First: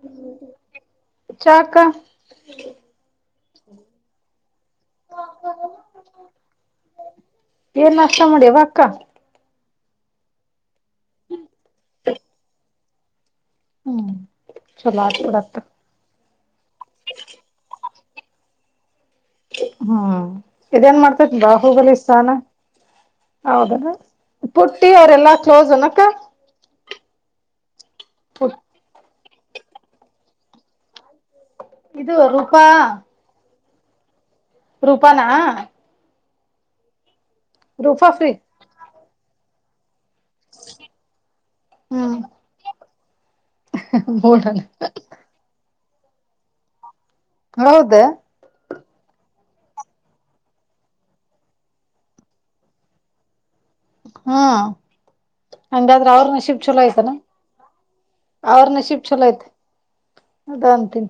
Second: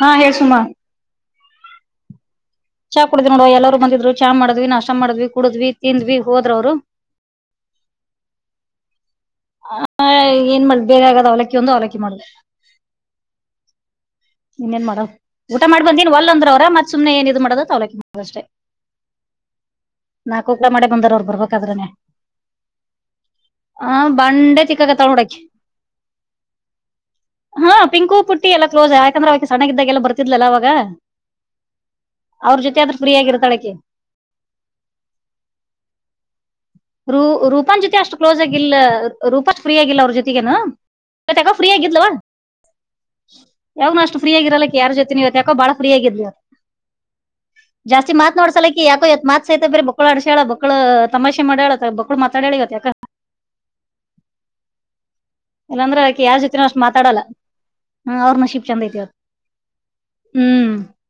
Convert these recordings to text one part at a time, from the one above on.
ಹಾ ಹೇಳ ಸುಮಾ. ಚಾಕ್ಕ. ಚಾ ಕುಡಿದ್ ನೋಡ ಎಲ್ಲರರು ಬಂದಿದ್ರು ಚಾ ಮಾಡ್ವಿ ನಷ್ಟ ಮಾಡ್ವಿ ಕುಡಿದ್ವಿ ತಿಂದ್ ಹೋದರು ಅವರು. ಏನ್ ನಾಷ್ಟ ಮಾಡಿಯವ ಅಕ್ಕ. ಆ ಏನ್ ಮಾಡ್ ಬೇರೆ ಆಗಾದ್ ಅವಲಕ್ಕಿ ಒಂದು ಅವಲಕ್ಕಿ ಮಾಡ್ದ. ಹ್ಮ್- ನೀನ್ ಏನ್ ಚಲೋ ಮಾಡೋ ಆತ್ ಬಿಡಕ್ಕ ಊಟ ಮಾಡಬ ಬಂದನ್ ಒಲ್ ಅಂದ್ರ ಅವ್ರರ ಮತ್ ಸುಮನೆ ಏನ್ ಇದ್ ಮಾಡೋದ ತ ಅವಲಕಿ ಮಾಡದಷ್ಟೆ. ಹ್ಮ್ ನಾಕೂಕ್ಲ ಮಾಡೆ ಇದೇನ್ ಬಂದಾರ ಅವರು ಮಾಡ್ತೇತ್ ಬರ್ಬೇಕಾದ್ರನೆ. ಬಾಹುಬಲಿ ಸ್ಥಾನ ಹೌದನ ಆ ಭಾಂಡೆ ತಿಕ್ಕ ಪುಟ್ಟಿ ಕತ್ತಾಳ ಅವರೆಲ್ಲಾ ನೋಡಕಿ. ಕ್ಲೋಸ್ ಅನಕ್ಕ ಹಾ ಪಿಂಕು ಪುಟ್ಟಿ ಎಲ್ಲ ಕ್ಲೋಸ್ ಯಾಕಂದ್ರೆ ಅವೆ ಸಣ್ಣಾಗಿದ್ದಾಗೆಲ್ಲಾ ಬರ್ತಿದ್ಲಲ್ಲ ಅವಾಗ. ಇದು ಅವ್ರ ರೂಪಾ ಜೊತೆ ಆದ್ರ ಫ್ರೀ ಆಗಿರ್ತಾಳ ಅಕೀ. ರೂಪಾನ. ರೂ ರೂಪಾನ್ ಜೊತೆ ರೂಪಾ ಅಷ್ಟು ಫ್ರೀ ಕ್ಲೋಸ್ ಆಗಿಲ್ಲ ರೂಪಾ ಫ್ರೀ ಆಗಿಲ್ಲ ಅವ್ರ ಜೊತೆ. ಇವತ್ತು ಯಾಕೋ ಫ್ರೀ ಆಗಿಲ್ದು ಅವ. ಹ್ಮ್ ಯಾವ್ನು ಅಷ್ಟ ನೋಡಣ ಫ್ರೀಯಗಿರೋಲ್ಲಕ್ಕ ಯಾರ ಜೊತೆ ನೀ ಇವತ್ತು ಯಾಕೋ ಬಾಳ ಫ್ರೀ ಆಗಿದ್ಲಿವ. ಹೌದ ಜಾಸ್ತಿ ಮಾತ್ ನೋಡ್ಸಲಕ್ಕೆ ಯಾಕೋ ಎತ್ ಸೈತ ಬ್ರ ಬಕ್ಳು ಅಡ್ಸ್ಯಳ ಬಕ್ಳು ತಮಾಷೆ. ಮಾಡಾಡ ಬಕ್ಳು ಮಾತಾಡ ಹೇಳ ಯಾಕೆ. ಹಾ ಇಲ್ಲಾಂದ್ರ ಅಂಗಾದ್ರೆ ಆಕಿ ಅವ್ರ ಯಾರ ನಶಿಬ ಜೊತೆನೂ ಅಷ್ಟ್ ಛಲೋ ಐತಿ ಮಾತಾಡಲ್ಲ ಹ್ಮ್, ನಶೀಬ್ ಅವ್ರ ಚಂದ ನಶಿಬ್ ಇವತ್ ಛಲೋ ಐತಿ. ಹೌದಂತಿ.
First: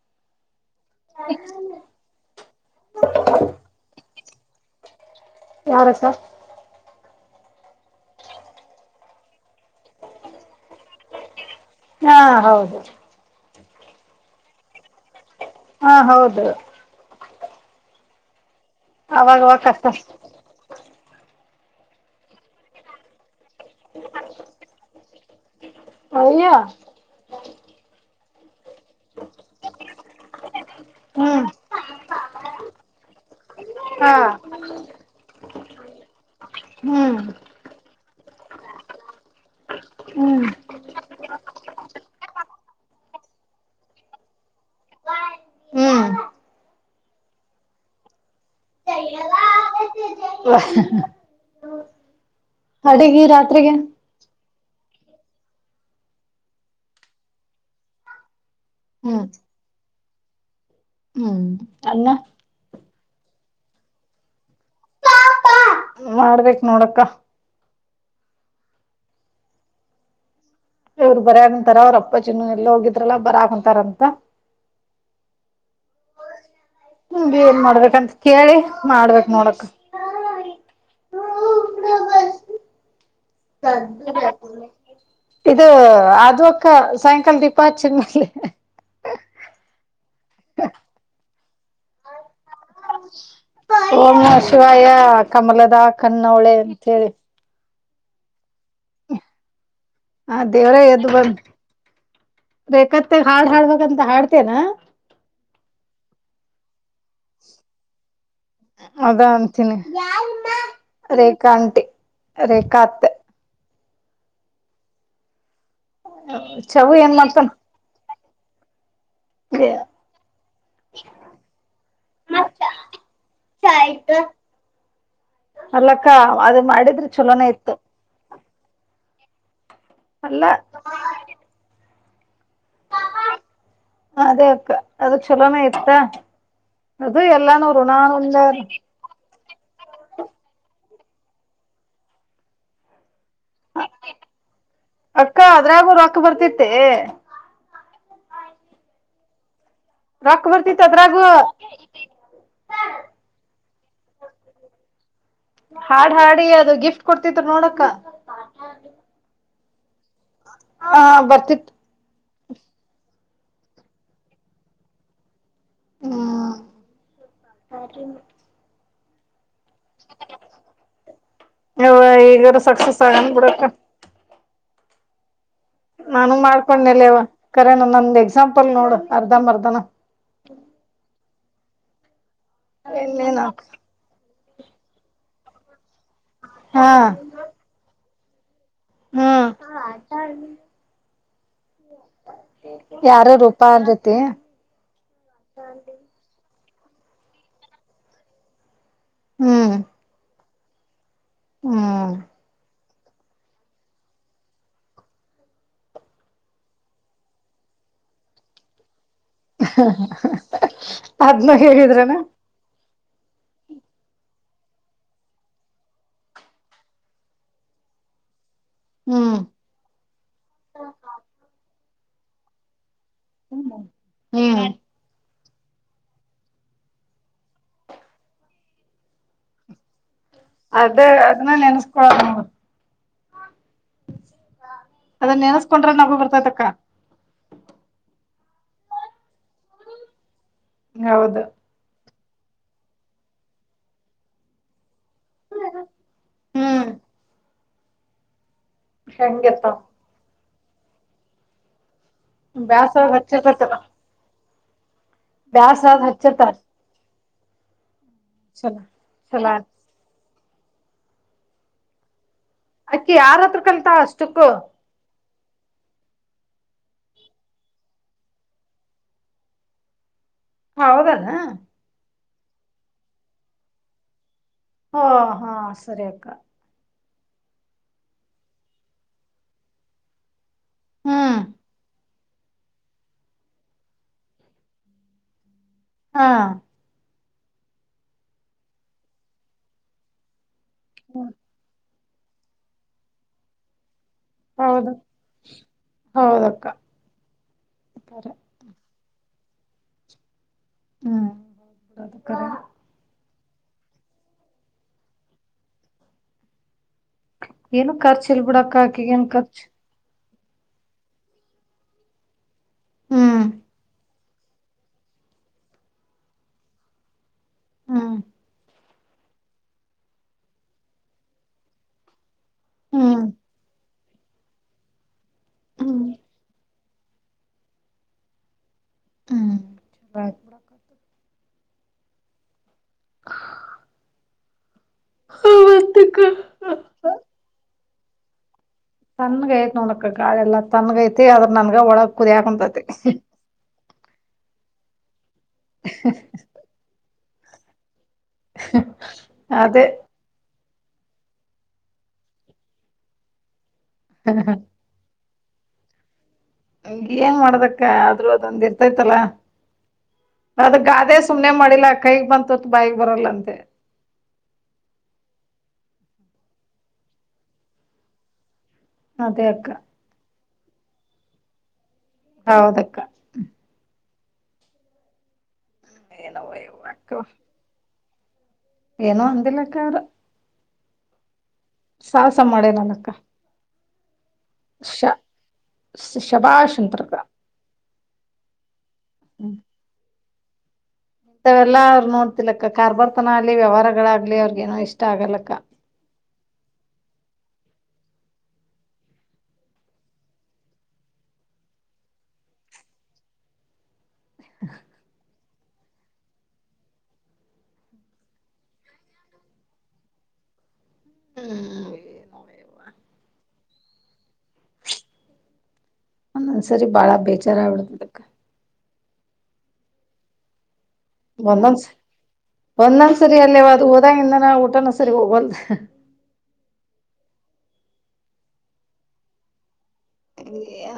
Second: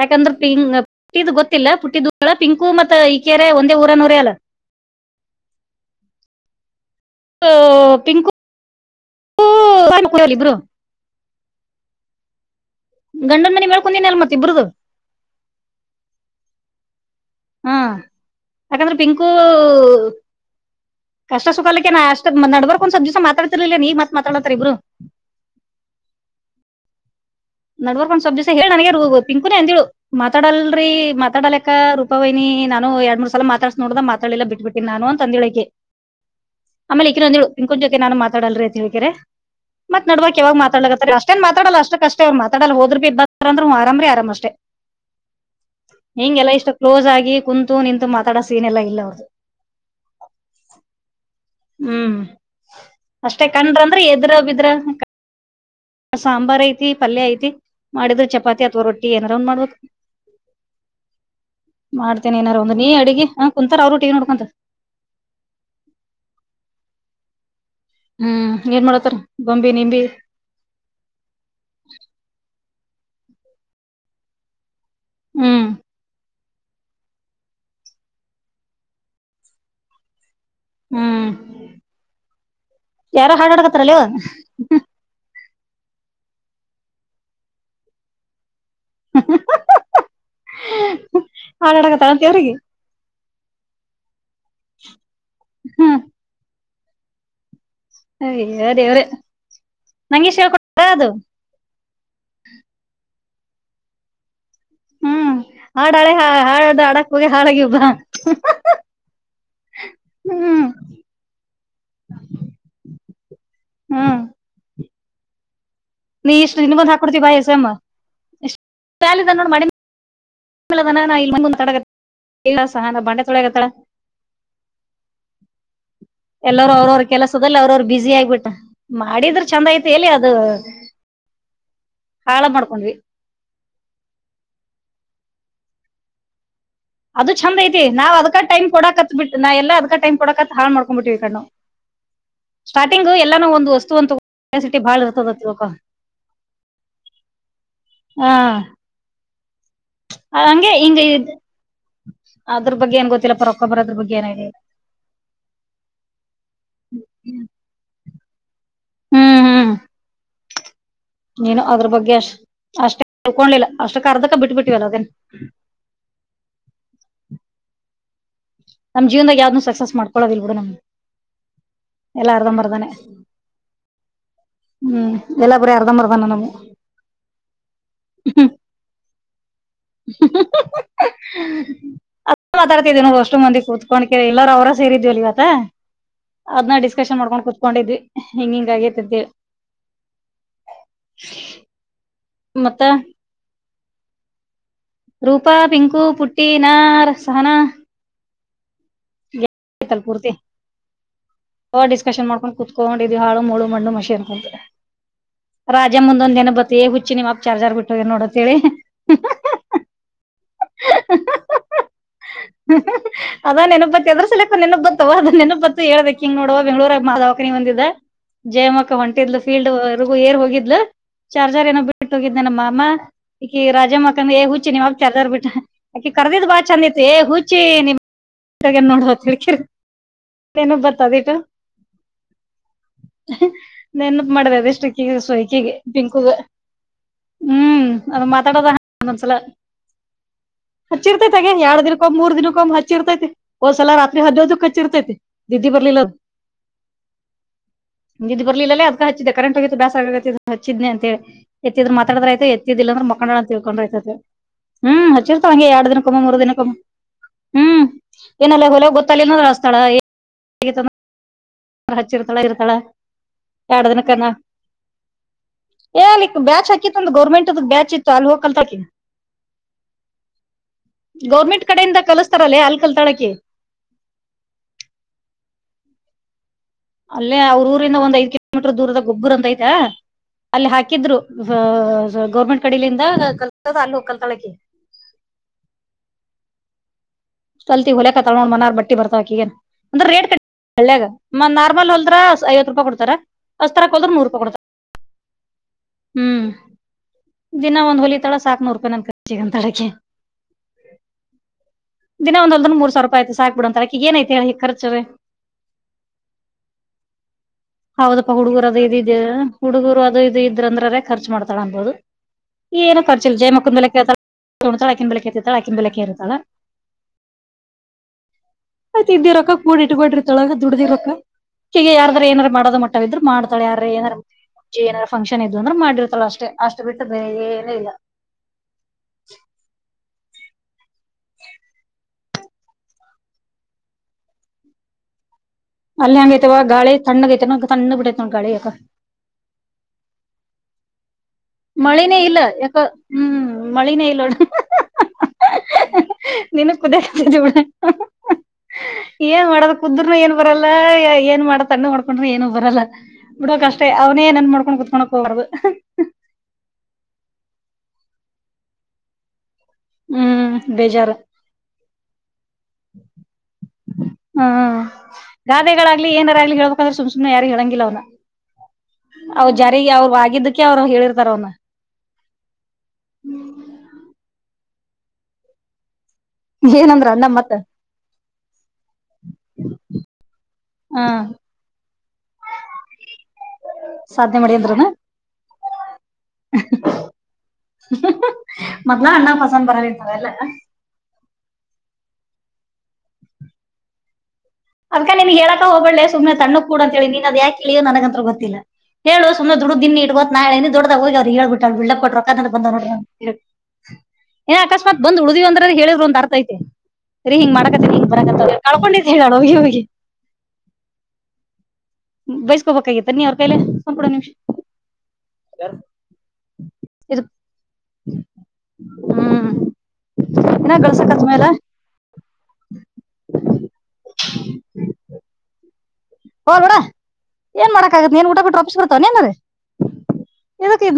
ಯಾಕಂದ್ರೆ ಪಿಂ ಪುಟ್ಟಿದ್ ಗೊತ್ತಿಲ್ಲ ಪುಟ್ಟಿದ ಪಿಂಕು ಮತ್ತೆ ಈಕೇರೆ ಒಂದೇ ಊರನೋರೆ ಅಲ್ಲ. ಯಾರ ಅಕ್ಕ. ಪಿಂಕು. ಓ ಕ ಕೊಡ ಇಬ್ರು. ಹಾ ಹೌದು. ಗಂಡಂದ ಮನೆ ಮೇಳ್ಕೊಂಡಿನನ ಅಲ್ ಮತ್ತ ಇಬ್ಬರದು. ಹಾ ಹೌದು. ಹಾ ಯಾಕಂದ್ರೆ ಪಿಂಕು. ಅವಾಗವಾಗ ಕಷ್ಟ ಕಷ್ಟ ಸುಖಕಕ್ಕೆ ನ ಅಷ್ಟ ನಡ್ಬರ್ಕ್ ಒಂದಸ ದಿವಸ ಮಾತಾತಿರ್ಲಿಲ್ಲ ನೀ್ ಮಾತಾತರಿ ಇಬ್ರು. ಹಯ್ಯಾ. ನಡ್ವರ್ಕೊಂಡ್ ಸ್ವಬ್ ದಿವಸ ಹೇಳಿ ನನಗೆ ಪಿಂಕುನೇ ಅಂದಂತಳು ಮಾತಾಡಲ್ರರಿ ಹ್ಮ್ ಮಾತಾಡಕ್ಕ. ಪಪ್ಪವ್ನ ನಾನು ಎರಡ್ ಮೂರ್ ಸಲ ಮಾತಾಡ್ಸ ನೋಡ್ದದ ಹಾ ಮಾತಾಡಿಲ್ಲಾ ಬಿಟ್ಬಿಟ್ಟಿನಿ ನಾನ ಅಂದ ಹೇಳಳಿಕೆ. ಆಮೇಲೆ ಹ್ಮ್ ಈಕನ್ನೊಂದ ಅಂದಳು ರೂಪ ಜೊತೆ ನಾನು ಮಾತಾಡಲ್ರರಿ ಅಂತ ಹೇಳ್ಕರ. ಮತ್ ನಾಡಬರ್ಕ ಹ್ಮ್ ಯಾವಾಗ ಮಾತಾಡ್ಲಕತ್ತ ಅಷ್ಟೇನ್ ಮಾತಡಲ್ಲ ಅಷ್ಟೇ್ತಾಡ ಹೋದ್ರ ಬಿ ಬಾರ ಅಂದ್ರ್ರಾಮ್ರರಿ ಆರಾಮ ಅಷ್ಟೇ. ಹ್ಮ್ ಹಿಂಗೆಲ್ಲಾ ಇಷ್ಟು ಕ್ಲೋಸ್ ಆಗಿ ಕುಂತು ನಿಂತು ಮಾತಾಡ ಸೀಏನೆ ಎಲ್ಲ ಇಲ್ಲ ಅವ್ರದು. ಹ- ಹುಂ ಅಷ್ಟೇ ರಾತ್ರಿಗೆ ಕಡ್ರ ಅಂದ್ರೆ ಎದ್ರ ಬಿದ್ರ ಸಾಂಬಾರ ಐ ಐತಿ ಪಲ್ಯ ಐತಿ ಮಾಡಿದ್ರ ಚಪಾತಿ ಅಥವಾ ರೊಟ್ಟಿ ಹ್ಮ್ ಏನರ ಒಂದ್ ಮಾಡುದ ಹ್ಮ್ ಅನ್ನ ಮಾಡ್ತೇನಿ ಏನಾರು ಒಂದು ನೀ ಅಡಗಿ ಹ ಕುಂತಾರ ಅವರು ಟಿವಿ ನೋಡ್ಕೊಂತ ಮಾಡ್ಬೇಕ್ ನೋಡಕ್ಕಾ ಹ್ಮ್ ಏನ್ ಮಾಡತ್ತಾರ ಗೊಂಬಿ ನಿಂಬಿ ಇವರು ಬರಯಂತಾರ ಅವ್ರ ಅಪ್ಪಾಜಿ ನು ಎಲ್ಲೆ ಹೋಗಿದ್ರಲ್ಲ ಬರಾಕಂತಾರಂತ ಹುಂ ಹಮ ಏನ್ ಮಾಡ್ಬೇಕಂತ ಕೇಳಿ ಮಾಡ್ಬೇಕ್ ನೋಡಕಾ ಹುಂ ಯಾರೊ ಹಾರಾಡಾಕತ್ರಾಲ್ ಅವ್ವ ಇದು ಆದು ಅಕ್ಕಾ ಸಾಯಂಕಾಲ ದೀಪ ಹಚ್ಚಿದ ಮ್ಯಾಲೆ [inaudible] ಹಾರಾಡಕತ್ತಿ ಅಂತಿ ಅವ್ರಿಗೆ ಓಂ ನಮಃ ಶಿವಾಯ ಕಮಲದಾ ಹ್ಮ್ ಕಣ್ಣೋಳೆ ಅಂತೇಳಿ ಐಯ ದೇವರೇ ಆ ದೇವರೇ ಎದ್ದು ಬಂದ ರೇಖಾತ್ತಿಗ ಹಾಡ್ ಹಾಡ್ಬೇಕಂತ ಹಾಡತೀಯನ್ ಹುಂ ಹಾಡ ಹಾಡೆ ಹ ಹಾಡ ಹಾಡಕ್ ಹೋಗಿ ಹಾಳಾಗಿವ ಬಾ ಅದಾ ಅಂತೀನಿ ಹ್ಮ್ [inaudible] ರೇಖಾ ಆಂಟಿ ರೇಖಾ ಅತ್ತೆ ಹುಂ ನೀ ಇಷ್ಟು ನಿನಗೊಂದ ಚವು ಏನ್ ಹಾಕೊಡ್ತೀ ಬಾ ಮಾಡ್ತಾನ ಸಮ್ಮ ಎಷ್ಟಾಲ ನೋಡ್ ಮಾಡಿ [unintelligible] ಸಹನಾ ಬಾಂಡೆ ತೊಳ್ಯಾಕಹತ್ತ್ಯಾಳ [unintelligible] ಅಲ್ಲಕ್ಕ ಅದು ಎಲ್ಲಾರು ಅವ್ರವ್ರ ಮಾಡಿದ್ರೆ ಚಲೋನೇ ಕೆಲಸದಲ್ಲಿ ಇತ್ತು ಅವ್ರವ್ರು ಬಿಸಿ ಆಗಿಬಿಟ್ಟಾರ್ ಮಾಡಿದ್ರ ಚೆಂದ ಐತೆ ಎಲ್ಲಿ ಅದು ಅಲ್ಲ ಹಾಳ ಮಾಡ್ಕೊಂಡ್ ವಿ ಅದೇ ಅಕ್ಕ ಅದು ಚಲೋನೇ ಇತ್ತಾ ಅದು ಚೆಂದ ಐತಿ ನಾವ್ ಅದಕ ಟೈಮ್ ಕೊಡಕತ್ ಬಿ ನಾ ಎಲ್ಲಾ ಅದಕ ಟೈಮ್ ಕೊಡಕತ್ ಹಾಳ್ ಮಾಡಕೊ ಬಿಟ್ಟೀವಿ ಇಕಾಡಿ ನಾವು ಸ್ಟಾರ್ಟಿಂಗ್ ಎಲ್ಲನೋ ಒಂದು ವಸ್ತು ಅಂತ ಭಾಳ ಇರತದ ಅಂತ ಅಕ್ಕ ತಿಳ್ಕೋ ಅದ್ರಾಗೂ ರೊಕ್ಕ ಬರ್ತಿತ್ತೆ ಹಾ ರೊಕ್ಕ ಹಂಗೆ ಬರ್ತಿತ್ ಹಿಂಗ ಅದ್ರಾಗೂ ಅದ್ರ ಬಗ್ಗೆ ಏನ್ ಗೊತ್ತಿಲ್ಲಪ್ಪ ರೊಕ್ಕಾ ಬರೋದ್ರ ಬಗ್ಗೆ ಏನ ಐಡಿ ಯಾ ಇ ಹಾಡ್ ಹಾಡಿ ಅದು ಗಿಫ್ಟ್ ಕೊಡ್ತಿದ್ರು ನೋಡಕ್ಕ ಹ್ಮ್ ಹ್ಮ್ ಆ ನೀನು ಬರ್ತಿತ್ ಅದ್ರ ಬಗ್ಗೆ ಅಷ್ಟ ಅಷ್ಟೇ ತಿಳ್ಕೊಂಡಲಿಲ್ಲ ಅಷ್ಟ ಅರ್ಧಕ್ಕ ಬಿಟ್ಬಿಟ್ಟವಲ್ಲ ಅದೇನ್ ಹಾ [unintelligible] ನಮ್ ಜೀವನ್ದಾಗ ಯಾವ್ದನ ಸಕ್ಸಸ್ ಮಾಡ್ಕೊಳೋದಿಲ್ ಬಿಡ ನಾ ಯವ್ವ ಎಲ್ಲಾ ಅರ್ಧ ಈಗಾರ ಮರ್ದಾನೆ ಸಕ್ಸಸ್ ಆಗನ್ ಬಿಡಕ್ಕ ಹುಂ ಎಲ್ಲಾ ಬೇರೆ ಅರ್ಧಂಬರ್ದಾ ನಾನು ಮಾಡ್ಕೊಂಡನೆಲ್ಲವ ಕರೇನ ನಂದ್ ಎಕ್ಸಾಂಪಲ್ ನೋಡು ಅರ್ಧ ಮರ್ಧಾನ [inaudible] ಅದನ ಮಾತಾಡ್ತಿದ್ದೀನ ಇನ್ನೇನ ಅಷ್ಟು ಮಂದಿ ಕೂತ ಕೊನಕೆರಿ ಎಲ್ಲರು ಅವರ ಸೇರಿದ್ವಲ್ ಇವತ್ತ ಅದನ ಹಾ ಡಿಸಕನ್ ಮಾಡಕೊಂಡು ಕುತ್ಕೊಂಡಿದ್ವಿ ಹಿಂಗ ಹಿಂಗ ಆಗೇತೈತಿ ಅಂತ ಹೇಳಿ ಹ್ಮ್ ಮತ್ತ ಯಾರ ರೂಪಾ ಅವರ ಜೊತೆ ರೂಪಾ ಪಿಂಕೂ ಪುಟ್ಟಿ ಇ ನಾರ ಸಹನಾ ಹ್ಮ್ [unintelligible] ಪೂರ್ತಿ ಅವ ಹ್ಮ್ ಡಿಸ್ಕಶನ್ ಮಾಡ್ಕೊಂಡು ಕುತ್ಕೊಂಡಿದ್ವಿ ಹಾಳ ಮುಳು ಮಣ್ಣ ಮಸಿ ಅನಕೋಂತ ರಾಜಾಮಂದ ಒಂದ್ ಬತ್ತ ಎ ಹುಚ್ಚಿ ನಿಮ್ಮ ಅಪ್ಪ ಚಾರ್ಜಾರ್ ಬಿಟ್ಟ ಹೋಗಾನ ನೋಡತ್ತೇಳಿ ಹಾ ಹಾ ಅದನ್ನು ಹೇಳಿದರೇನ [inaudible] ಅದಾ ನೆನಪ ಬತ್ ಎದ್ರ ಸಲೇಕ ನೆನಪ್ ಬತ್ ಅವ್ವ್ ಅದ ನೆನಪ್ ಬತ್ ಹೇಳ್ದೆ ಕಿಂಗ್ ನೋಡವ ಬೆಂಗ್ಗಳರಗ ಮಾ ದವಾಖಾನೀಗಿ ಬಂದಿದ್ದೆ. ಜೈಮಕ್ಕ ಹ್ಮ್ ಹೊಂಟಿದ್ಲು ಫೀಲ್ಡ್ಗು ಏರ್ ಹೋಗಿದ್ಲು ಚಾರ್ಜಾರ್ ಏನೋ ಬಿಟ್ಟು ಹೋಗಿದ್ನನೆ ನಮ್ಮ ಅಮ್ಮ. ಈಕಿ ರಾಜಮ್ಮಕ್ಕಂದ ಏ ಹ್ಮ್ ಹುಚ್ಚಿ ನಿಮಪ್ಪ ಚಾರ್ಜರ್ ಬಿಟ್ಟ ಅಕಿ ಕರ್ದಿದ್ ಬಾಳ ಚಂದ ಇತ್ತ. ಏ ಹುಚ್ಚಿ ನೀಮ್ [unintelligible] ನೋಡು ಅಂತ ಹೇಳ್ಕೆರೆ ನೆನ್ಪ್ ಅದೇ ಬರ್ತಾವ್ ಇಟು ಅದನ್ನ ನೆನ್ಸ್ಕೊಳೋದ ನಾವು ನೆನಪ್ಪ ಮಾಡ್ದ ಅದುಷ್ಟುಕ್ಕೀ ಅದನ್ನ ಸೋಯಕಿಗಿ ನೆನ್ಸ್ಕೊಂಡ್ರೆ ನಗು ಪಿಂಕುಗ, ಬರ್ತೈತಕ್ಕ ಹ್ಮ್ ಅದು ಮಾತಾಡೋದ ಹಂಗ್ ಒಂದೊಂದ್ಸಲ ಹಚ್ಚಿರ್ತೈತ ಹೌದು ಹಂಗೆ ಯಾಡ್ ದಿನಕ್ಕ [unintelligible] ಮೂರ್ ದಿನಕೊಮ್ಮ ಹಚ್ಚಿರ್ತೈತ. ಓದ್ ಸಲಾ ರಾತ್ರಿ ಹನೊಂದ್ಕ ಹಚ್ಚಿರ್ತೈತೆ ನಿದ್ದಿ ಬರಲಿಲ್ಲ. ಹ್ಮ್ ನಿದ್ದಿ ಬರ್ಲಿಲ್ಲ ಅಲೆ ಅದ್ಕ ಹಚ್ಚಿದ್ದೆ ಕರೆಂಟ್ ಹೆಂಗಿರ್ತಾವ ಹೋಗಿತ್ತು ಬ್ಯಾಸ್ರ ಆಗಕ್ ಕತೀತ ಹಚ್ಚಿದ್ನೇ ಅಂತ ಹೇಳಿ ಎತ್ತಿದ್ರ ಮಾತಡ್ದಾರ ಆಯ್ತ. ಅದ್ಕ ಎತ್ತಿದಿಲ್ಲ ಅಂದ್ರ ಬ್ಯಾಸರಾದ್ ಮಕೊಂಡಳ ಅಂತ ಹಚ್ಚಿರ್ತೈತಲ್ಲ ತಿಳ್ಕೊಕೊಂಡ್ರ ಆಯ್ತ್ ಅಂತೇಳಿ. ಹ್ಮ್ ಹಚ್ಚಿರ್ತಾಳ್ ಅಂಗೆ ಎರಡ್ ಬ್ಯಾಸರಾದ್ ದಿನಕೊಮ್ಮೆ ಮೂರ್ ಹಚ್ಚಿರ್ತಾರ ದಿನಕೊಮ್ಮೆ ಹ್ಮ್. ಏನ್ ಅಲ್ಲಿ ಹೋಗಿ ಚಲೋ ಗೋಲೆ ಗೊತ್ತಲ್ಲಿಲ್ಲದ್ರ ಚಲೋ ಆತ್ ಅಸ್ತಳ. ಏ ಹಚ್ಚಿರ್ತಾಳ ಇರ್ತಾಳ ಅಕ್ಕಿ ಯಾರ ಹತ್ರ ಎರಡ್ ಕಲ್ತಾಳ ದಿನ ಕನ. ಅಷ್ಟಕ್ಕೂ ಎಲ್ಲಿಕ್ ಬ್ಯಾಚ್ ಹಾಕಿತ್ತು ಒಂದು ಗೌರ್ಮೆಂಟ್ದ ಬ್ಯಾಚ್ ಇತ್ತು ಅಲ್ಲಿ ಹೋಗಿ ಕಲ್ತಳ್ ಅಕಿ. [inaudible] ಗೌರ್ಮೆಂಟ್ ಕಡೆಯಿಂದ ಕಲಿಸ್ತಾರಲ್ಲೇ ಅಲ್ಲಿ ಕಲ್ತಳ ಅಕ್ಕಿ. ಹಾ ಹಾ ಸರಿ ಅಕ್ಕ. ಅಲ್ಲೇ ಅವ್ರ ಉರಿಂದ್ ಒಂದ್ ಐದ್ ಕಿಲೋಮೀಟರ್ ದೂರದ ಗೊಬ್ಬರ ಅಂತ ಐತೈ. ಅಲ್ಲಿ ಹಾಕಿದ್ರು ಹ್ಮ್ ಜ್ ಜ್ ಗೌರ್ಮೆಂಟ್ ಕಡಲಿಂದ ಕಲ್ದ ಅಲ್ಲ ಹೋಗಿ ಕಲ್ತಳ ಅಕಿ. ಹಾ. ಕಲ್ತಿ ಈಗ್ ಹೊಲ್ಯಾಕತ್ಳ ನೋಡ್ ಮನಾರ್ ಬಟ್ಟಿ ಬರ್ತಾವ್ ಅಕಿಗೇನ್. ಅಂದ್ರ ರೇಟ್ ಕಡಿ ಹಳ್ಯಗ ನಾರ್ಮಲ್ ಹೊಲ್ದ್ರ ಸ ಐವತ್ತು ರೂಪಾಯಿ ಕೊಡ್ತಾರ ಅಸ್ತರ ಹಾಕಿ ಹೊಲದ್ರಾ ನೂರಪಾಯಿ ಕೊಡ್ತಾರ. ಹೌದು. ಹ್ಮ್ ಹೌದಕ್ಕ ದಿನ ಒಂದ್ ಕರೆ ಹೊಲಿತಳ ಸಾಕ್ ನೂರಪಾಯಿ ನನ್ ಖರ್ಚಗಿ ಅಂತಳ ಅಕಿ. ಹ್ಮ್ ದಿನ ಒಂದ ಹೋಲ್ದ್ರುನು ಮೂರ್ ಸಾವರ ರೊಪಾಯಿ ಆತ್ದ್ ಸಾಕ್ ಬಿಡ ಅಂತಾಳ್ ಅಕಿಗಿ ಏನ್ ಆಯ್ತ್ ಹೇಳ ಖರ್ಚುವೇ. ಏನು ಖರ್ಚು ಹೌದಪ್ಪಾ ಇಲ್ ಹುಡುಗರು ಬಿಡಕ್ಕ ಅದು ಇದ ಇದ ಆಕಿಗೇನ್ ಖರ್ಚು ಹುಡುಗರು ಅದು ಇದು ಇದ್ರ ಅಂದ್ರರೇ ಖರ್ಚು ಮಾಡ್ತಾಳ ಅನ್ಬಹದು. ಏನು ಖರ್ಚ್ ಇಲ್ ಹ್ಮ್ ಜಯಮಕ್ಕನ್ ಮೇಲೆ ಕೇಳತಳ ಉಣತಾಳ್ ಅಕಿನ್ ಬಲ್ಲೆ ಕೇಳ್ತೀರತಾಳ್ ಅಕಿನ್ ಬಲ್ಲೆ ಕೇರ್ ಇರ್ತಾಳ. ಹ್ಮ್. ಆಯ್ತ ಇದ್ದಿ ರೊಕ್ಕ ಕೂಡ್ ಇಟ್ಕೊಂಡ ಇರ್ತಾಳ ದುಡ್ದಿ ರೊಕ್ಕ. ಅಕಿಗೇ ಯಾರದ್ರಾ ಏನರ ಮಾಡೋದ ಮಟ್ಟವ್ ಹ್ಮ್ ಇದ್ರ ಮಾಡ್ತಳ. ಯಾರ್ರೇ ಏನರ್ ಏನಾರ ಫಂಕ್ಷನ್ ಇದ್ವ ಅಂದ್ರ ಹ್ಮ್ ಮಾಡಿರ್ತಳ್ ಅಷ್ಟೇ ಅಷ್ಟು ಬಿಟ್ಟು ಬೇರೆ ಏನು ಇಲ್ಲ. ಹ್ಮ್ ಬ [inaudible] [inaudible] ಹ್ಮ. ಅಲ್ಲಿ ಹೆಂಗ ಐತೈವ ಗಾಳಿ ತಣ್ಣಗ್ ಐತೆನ ತಣ್ಣಗ ಬೀಟೈತ ಗಾಳಿ ಯಾಕೊ. ತನ್ಗ ಐತ್ ನೋಡಕ ಗಾಳಿ ಎಲ್ಲ ತನ್ಗ ಐತಿ. ಆದ್ರ, ನನ್ಗ ಒಳಗ್ ಮಳಿನೇ ಇಲ್ಲ ಕುದಿಯಾಕ ಯಾಕೊ ಕುಂತೈತಿ ಹ್ಮ್. ಮಳಿನೇ ಇಲ್ಲೋಡ ನೀನ್ನೇ ಕುದಿ ಇತ್ತ ಬಿಡ. ಏನ್ ಮಾಡದು ಅದೇ ಕುದ್ರರನು ಏನ್ ಬರಲ್ಲ ಏನ್ ಮಾಡ ತಣ್ಣಗ್ ಮಾಡ್ಕೊಂಡ್ರಿ ಏನು ಬರಲ್ಲ ಬಿಡ್ಬೇಕ ಅಷ್ಟೆ ಅವನೇ ಏನ್ ಮಾಡ್ಕೊಂಡು ಕುತ್ಕೋಣ್ಕ ಹೋಗಬಾಡ್ದ. ಹ ಏನ್ ಮಾಡುದಕ್ಕ ಆದ್ರೂ ಅದೊಂದ ಇರ್ತೈತಲ್ಲ. ಹ್ಮ್ ಅದ ಬೇಜಾರು ಗಾದೆ ಸುಮ್ನೆ ಮಾಡಿಲ್ಲ ಕೈಗ್ ಬಂತ ತುತ್ತು ಬಾಯಿಗಿ ಬರಲ್ಲ ಅಂತೆ. ಹಾ ಗಾದೆಗಳಾಗ್ಲಿ ಏನಾರಾಗ್ಲಿ ಹೇಳ್ಬೇಕಂದ್ರ ಸುಮ್ ಸುಮ್ಮನೆ ಯಾರಿಗ್ ಹೇಳಂಗಿಲ್ಲ ಅವ್ನ. ಅದೇ ಅವ್ ಅಕ್ಕ ಜಾರಿಗ್ ಅವ್ರು ಆಗಿದಿಕ್ಕೆ ಅವ್ರು ಹೇಳಿರ್ತಾರ ಅವ್ನ. ಹೌದಕ್ಕ. ಏನವ ಏನಂದ್ರ ಅಣ್ಣಾ ಮತ್. ಏನು ಅಂದಿಲ್ಲಕ್ಕ ಅವ್ರ. ಹಾ ಸಾವಸ ಮಾಡ್ಯನ ಅಲ್ ಅಕ್ಕ. ಸಾದ್ನೆ ಮಾಡಿದ್ರೇನ ಶಬಾಷ್ ಅಂತರಕ್ಕ ಮೊದ್ಲ ಅಣ್ಣ ಪಸಂದ್ ಬರಲ್ ಹಿಂತವೆಲ್ಲ ಹಿಂತವೆಲ್ಲ ಅವ್ರು ನೋಡ್ತಿಲಕ್ಕ ಕಾರ್ಬಾರ್ ತನ ಆಗ್ಲಿ ವ್ಯವಹಾರಗಳಾಗ್ಲಿ ಅವ್ರ ಅದ್ಕ ನೀನ್ ಹೇಳಕ ಹೋಗ್ಬ್ಯಾಡ್ಲೆ ಸುಮ್ನೆ ತನ್ನುಗ್ ಕೂಡ ಅಂತ ಹೇಳಿನಿ ನಿನ್ ಅದ ಯಾಕ ಕೆಳಿಯ ನನಗಂತ್ರು ಗೊತ್ತಿಲ್ಲ. ಹೇಳು ಸುಮ್ನ ದುಡ್ಡುದ್ ನಿನ್ನಿ ಇಟಗೋ ನಾ ಹೇಳಿನಿ ದೊಡದಾಗ ಹೋಗ್ ಅವ್ರಿಗ್ ಹೇಳ್ಬಿಟ್ಟಳ ಬಿಡ್ಲಪ್ ಕೊಟ್ಟ ರೊಕ್ಕ [unintelligible] ಬಂದವ ನೋಡ್ರಿ ಅಂತ್ ಹೇಳಿ. [inaudible] ಏ ಅಕಸ್ಮತ್ ಬಂದ ಉಳಿದೀವ್ ಅಂದ್ರ ಹೇಳಿದ್ ಒಂದ ಅರ್ಥೈಐತಿ ರಿ ಹಿಂಗ್ ಮಾಡಾಕತ್ತನಿ ಹಿಂಗ್ ಬರಕತ್ತವ ಕಳ್ಕೊಂಡಿದ್ದ ಹೇಳು ಹೋಗಿ ಹೋಗಿ. ಹ್ಮ್ ಬೇಸ್ಕೋಬೇಕ್ ಆಗಿತ್ ನೀ ಅವ್ರ ಕೈಲೆ. ಫೋನ್ ಕೋಡ್ ಒಂದ್ ನಿಮಿಷ್ ಯಾರ್. ಒಂದೊಂದ್ ಸರಿ ಬಾಳ ಬೇಜಾರ ಆಗ್ ಬಿಡತದ ಅಕ್ಕ. ಹ್ಮ್ ಹಿನಾ ಗಳಸಗತ್. ಒಂದೊಂದಸ್ ಒಂದೊಂದ್ ಸರಿ ಏಲ್ಲೇವ ಅದು ಹೋದಗಿಂದನ ಊಟನ ಸರಿ ಹೊಗವಲ್ತ್ ಹೋಲ್ ಬಿಡ ಏನ್ ಮಾಡಕ ಆಗತ್ ನೀನ್ ಊಟ ಬಿಟ್ರ ವಾಪಿಸ್ ಬರ್ತವೆನ್ ನಿನಿಗ್.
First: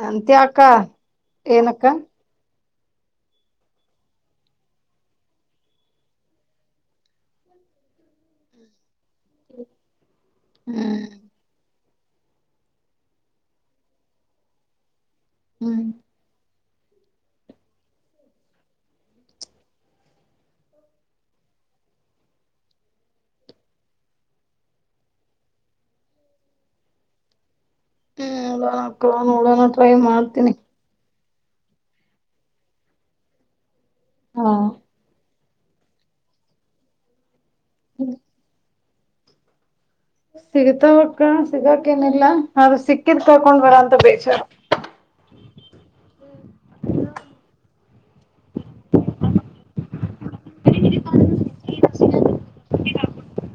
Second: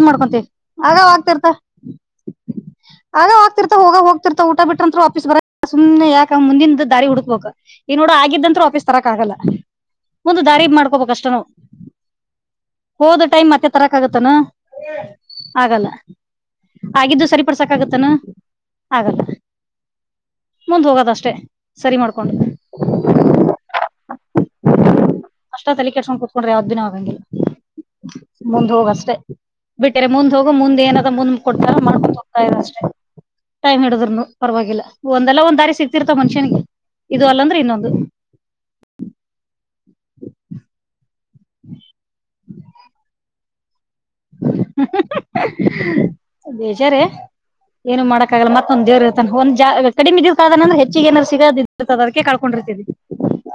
ಅದಿಕ್ಕೆ ಅಕ್ಕಾ ಏನಕ್ಕ. ಆಗ ಹೋಗ್ತೀರತಾವ್ ಹೋಗವ ಹೋಗ್ತಿರ್ತಾವ್ ಊಟ ಬಿಟ್ಟ್ರ ಅಂತ್ರು ವಾಪೀಸ್ ಬರಲ್ ಸುಮ್ನೆ ಯಾಕ ಮುಂದಿಂದ ದಾರಿ ಹುಡುಕ್ಬೇಕ. ಈ ನೋಡ ಆಗಿದ್ದಂತ್ರು ವಾಫೀಸ್ ತರಕ್ ಆಗಲ್ಲ. ಮುಂದ್ ದಾರಿ ಹ್ಮ್ ಮಾಡ್ಕೋಬೇಕಷ್ಟನು ಹೋದ ಟೈಮ್ ಮತ್ತೆ ತರಕ್ ಅಗತೇನ. ಹ್ಮ್ ಆಗಲ್ಲ ಆಗಿದ್ದು ಸರಿಪಡ್ಸಕ್ ಆಗತ್ತನ ಆಗಲ್ಲ. ಮುಂದ್ ಹೋಗದ ಅಷ್ಟೇ ಸರಿ ಮಾಡ್ಕೊಂಡ್. ಅಷ್ಟ ತಲಿ ಕೆಡಸ್ಕೊಂಡ ಕುತ್ಕೊಂಡ್ರ ಯಾವ್ದುನು ಆಗಂಗಿಲ್ಲ. ಹ್ಮ್ ಮುಂದ್ ನೋಡಕ್ಕ ಹೋಗಷ್ಟೆ ನೋಡೋಣ ಟ್ರೈ ಬಿಟ್ಟರೆ ಮುಂದ್ ಹೋಗು ಮಾಡ್ತೀನಿ ಮುಂದ ಏನದ ಮುಂದ. ಕೊಡ್ತರ ಮಾಡ್ಕೊಂತ್ ಹೋಗ್ತಾ ಇರು ಅಷ್ಟೇ ಟೈಮ್ ಹಿಡದುರ್ನು ಹಾ ಪರವಾಗಿಲ್ಲ ಒಂದಲ್ಲ ಒಂದ ದಾರಿ ಸಿಗ್ ತೀರ್ತವ ಮನಸ್ಯನಿಗ್ ಇದು ಅಲ್ಲಂದ್ರ ಇನ್ನೊಂದು. ಸಿಗ್ತಾವಕ್ಕ ಸಿಗಾಕ ಏನಿಲ್ಲ ಆದರ್ ಸಿಕ್ಕಿದ್ ಕಳಕೊಂಡ್ವಲ್ಲ ಅಂತ ಬೇಜಾರ. [inaudible] ಬೇಜಾರೆ ಏನು ಮಾಡಕ್ಕಾಗಲ್ಲ ಮತ್ತೊಂದ್ ದೇವ್ರ ಇರ್ತಾನ್ ಒಂದ್ ಜಾ ಕಡಿಮಿ ಇದ್ದಿಕ ಅದನಂದ್ರ ಹೆಚ್ಚಿಗ ಏನರ್ ಸಿಗದ ಇದ್ದೀರತದ ಅದಿಕ್ಕೆ ಕಳ್ಕೊಂಡಿರ್ತೀತಿ.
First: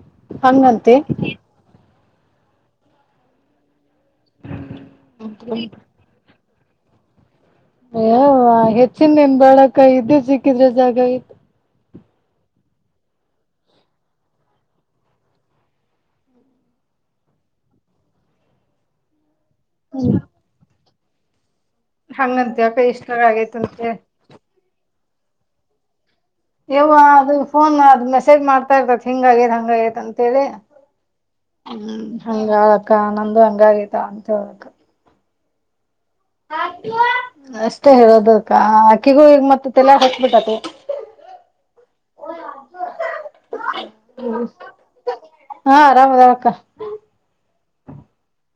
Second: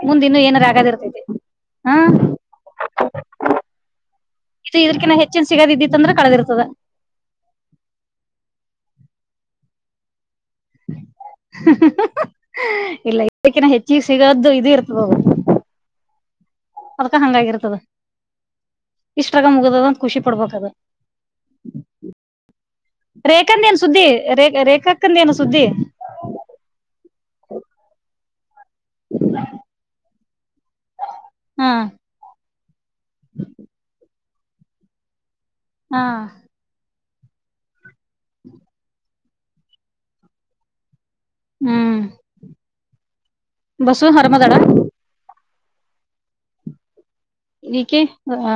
ಮುಂದ ಇನ್ನ ಏನರ ಆಗದ ಹಂಗಂತಿ ಇರ್ತೈತೆ. ಹ್ಮ ಇದು ಇದುರ್ಕಿನ ಹೆಚ್ಚಿನ ಸಿಗದಿದ್ದಿತ್ ತಂದ್ರ ಕಳದಿರ್ತದ. ಏ ಹೆಚ್ಚಿಂದೆನ್ ಬ್ಯಾಡಕ್ಕ ಇದ್ದಿದ ಸಿಕ್ಕಿದ್ರೆ ಸಾಕ್ ಆಗಿತ್. ಇಲ್ಲ ಇದರ್ಕಿನ ಹೆಚ್ಚಗ ಸಿಗದ ಇದು ಇರ್ತದ ಅದು. ಅದ್ಕ ಹಂಗಾಗಿರ್ತದ ಇಸ್ಟ್ರಾಗ್ ಮುಗುದದಂತ ಖುಷಿ ಪಡ್ಬೇಕದ. ಹಂಗಂತ ಯಾಕ ಇಷ್ಟರಾಗ ರೇಖಂದ ಏನ ಆಗೇತಂತೆ ಸುದ್ದಿ ರೇ ರೇಖಾಕ್ಕಂದ ಏನು ಸುದ್ದಿ. ಎವ್ವ ಅದು ಫೋನ್ ಮಾಡ ಮೆಸೇಜ್ ಮಾಡ್ ಅಂತ ಇರ್ತೈತ ಹಿಂಗ ಆಗ್ಯದ ಹಂಗ ಆಗೈತ್ ಅಂತೇಳಿ ಹಾ ಹ್ಮ್. ಹಂಗ ಅಕ್ಕ ನಂದು ಹಂಗ ಆಗೈತ್ ಅಂತ ಹೇಳಕ್ ಹಾ ಅಷ್ಟೇ ಹೇಳೋದಕ್ಕ ಅಕ್ಕಿಗೂ ಈಗ್ ಮತ್ತ್ ತೆಲ್ಯಾಗ್ ಹೊಕ್ಬಿಟ್ಟತಿ. ಹ್ಮ್ ಬಸವ ಹರಮದಳ. ಹಾ ಆರಾಮ್ ಅದಳ ಅಕ್ಕ. ಈಕಿ ಆ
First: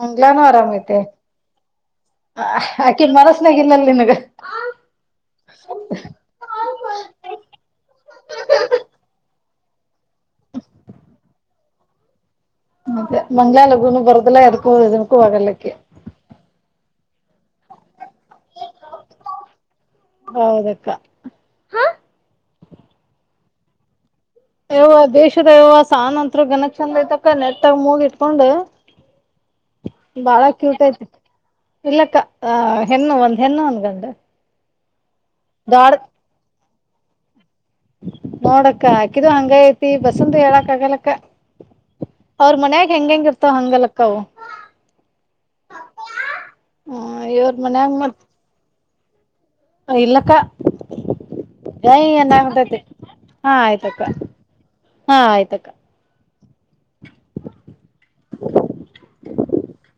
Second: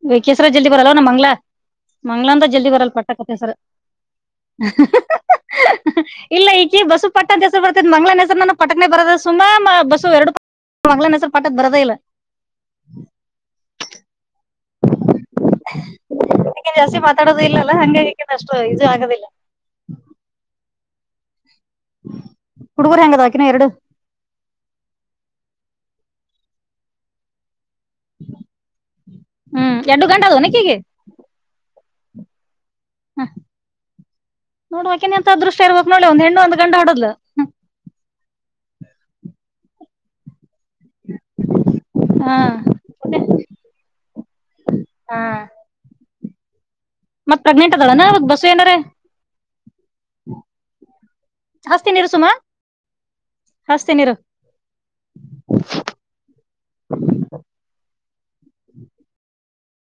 ಮಂಗ್ಲಾನು ಈಕೆಸರ ಜಲ್ದಿ ಆರಾಮ್ ಬರಲ್ಲ ಐತೆ ನ ಮಂಗ್ಲ ಮಂಗ್ಲಂದ ಜಲ್ದಿ ಬರಲ್ಲ ಆಕಿ ಪಟ್ಟಕತ ಹೆಸರು. ಮನಸ್ನಾಗ ಇಲ್ಲಲ್ ನಿನಗ ಹ ಹ ಹ ಹ ಹ ಇಲ್ಲ ಈಕಿ ಬಸು ಪಟ್ಟದ ಹೆಸರು ಬರ್ತೇದ ಮಂಗಳನನ್ ಹೆಸರು ನಾನು ಪಟ್ಟಕ್ನೆ ಬರದ ಸುಮಾ ಬಸು ಎರಡು ಮಂಗ್ಳನ ಹೆಸರ್ ಪಠ್ಅತ್ ಬರದೇ ಇಲ್ಲ. ಮತ್ತೆ ಮಂಗ್ಳಾ ಲಗುನು ಬರುದುಲ್ಲಾ ಎದಕ್ ಹೋದದನಕ್ಕೂ ಆಗಲ್ಲಕ್ಕೆ. ಅಕಿ ಜಾಸ್ತಿ ಮಾತಾಡೋದು ಇಲ್ಲಲ್ಲ ಹಂಗಾಗಿ ಅಕಿಂದ ಅಷ್ಟು ಇದು ಆಗದಿಲ್ಲ. ಹೌದಕ್ಕ. ಹುಡುಗರು ಹೆಂಗದವಕಿನವ ಎರಡು. ಯವ್ವ ಬೇಶದ ಯವ್ವ ಸಾನಂತರ ಗನ ಚಂದ ಐತಕ್ಕ ನೆಟ್ಟಾಗ ಮೂಗ್ ಕತ್ಕೊಂಡು ಹ್ಮ್ ಎರಡು ಗಂಡ ಅದ ಬಾಳ ಆಕಿಗೆ ಕ್ಯೂಟ್ ಆಯತ್ತು. ಇಲ್ಲಕ್ಕ ಹೆನ್ನು ಒಂದ್ ಹೆನ್ನು ಒಂದ್ ಗಂಡು. ನೋಡು ಅಕಿಂದ್ ಎಂತಾ ಅದೃಷ್ಟ ಇರ್ಬಕ್ ದೊಡ್ ನೋಡ್ಲೆ ಒಂದ್ ಹೆಣ್ಣು ಒಂದ್ ಗಂಡು ಹಡುದ್ಲು. ನೋಡಕ್ಕ ಅಕಿದು ಹಂಗ ಐತಿ ಬಸಂದು ಹೇಳಕ್ ಆಗಲಕ್ಕ. ಹಾ ಅವ್ರ ಮನ್ಯಾಗ ಹೆಂಗ ಹೆಂಗ ಇರ್ತಾವ ಹಂಗಲ್ಲ ಕ್ಕವು. ಹಾ ಮತ್ ಪ್ರೆಗ್ನೆಂಟ್ ಅದಳಾನಾ ಅವತ್ ಬಸು ಏನಾರೆ. ಇಲ್ಲಕ್ಕ. ಹಸ್ತೀನಿ ಇರು ಸುಮ [unintelligible] ಹಾ ಹಸ್ತೀನಿ ಆಯ್ತಕ್ಕ ಇರು. ಹಾ ಆಯ್ತಕ್ಕ. [inaudible]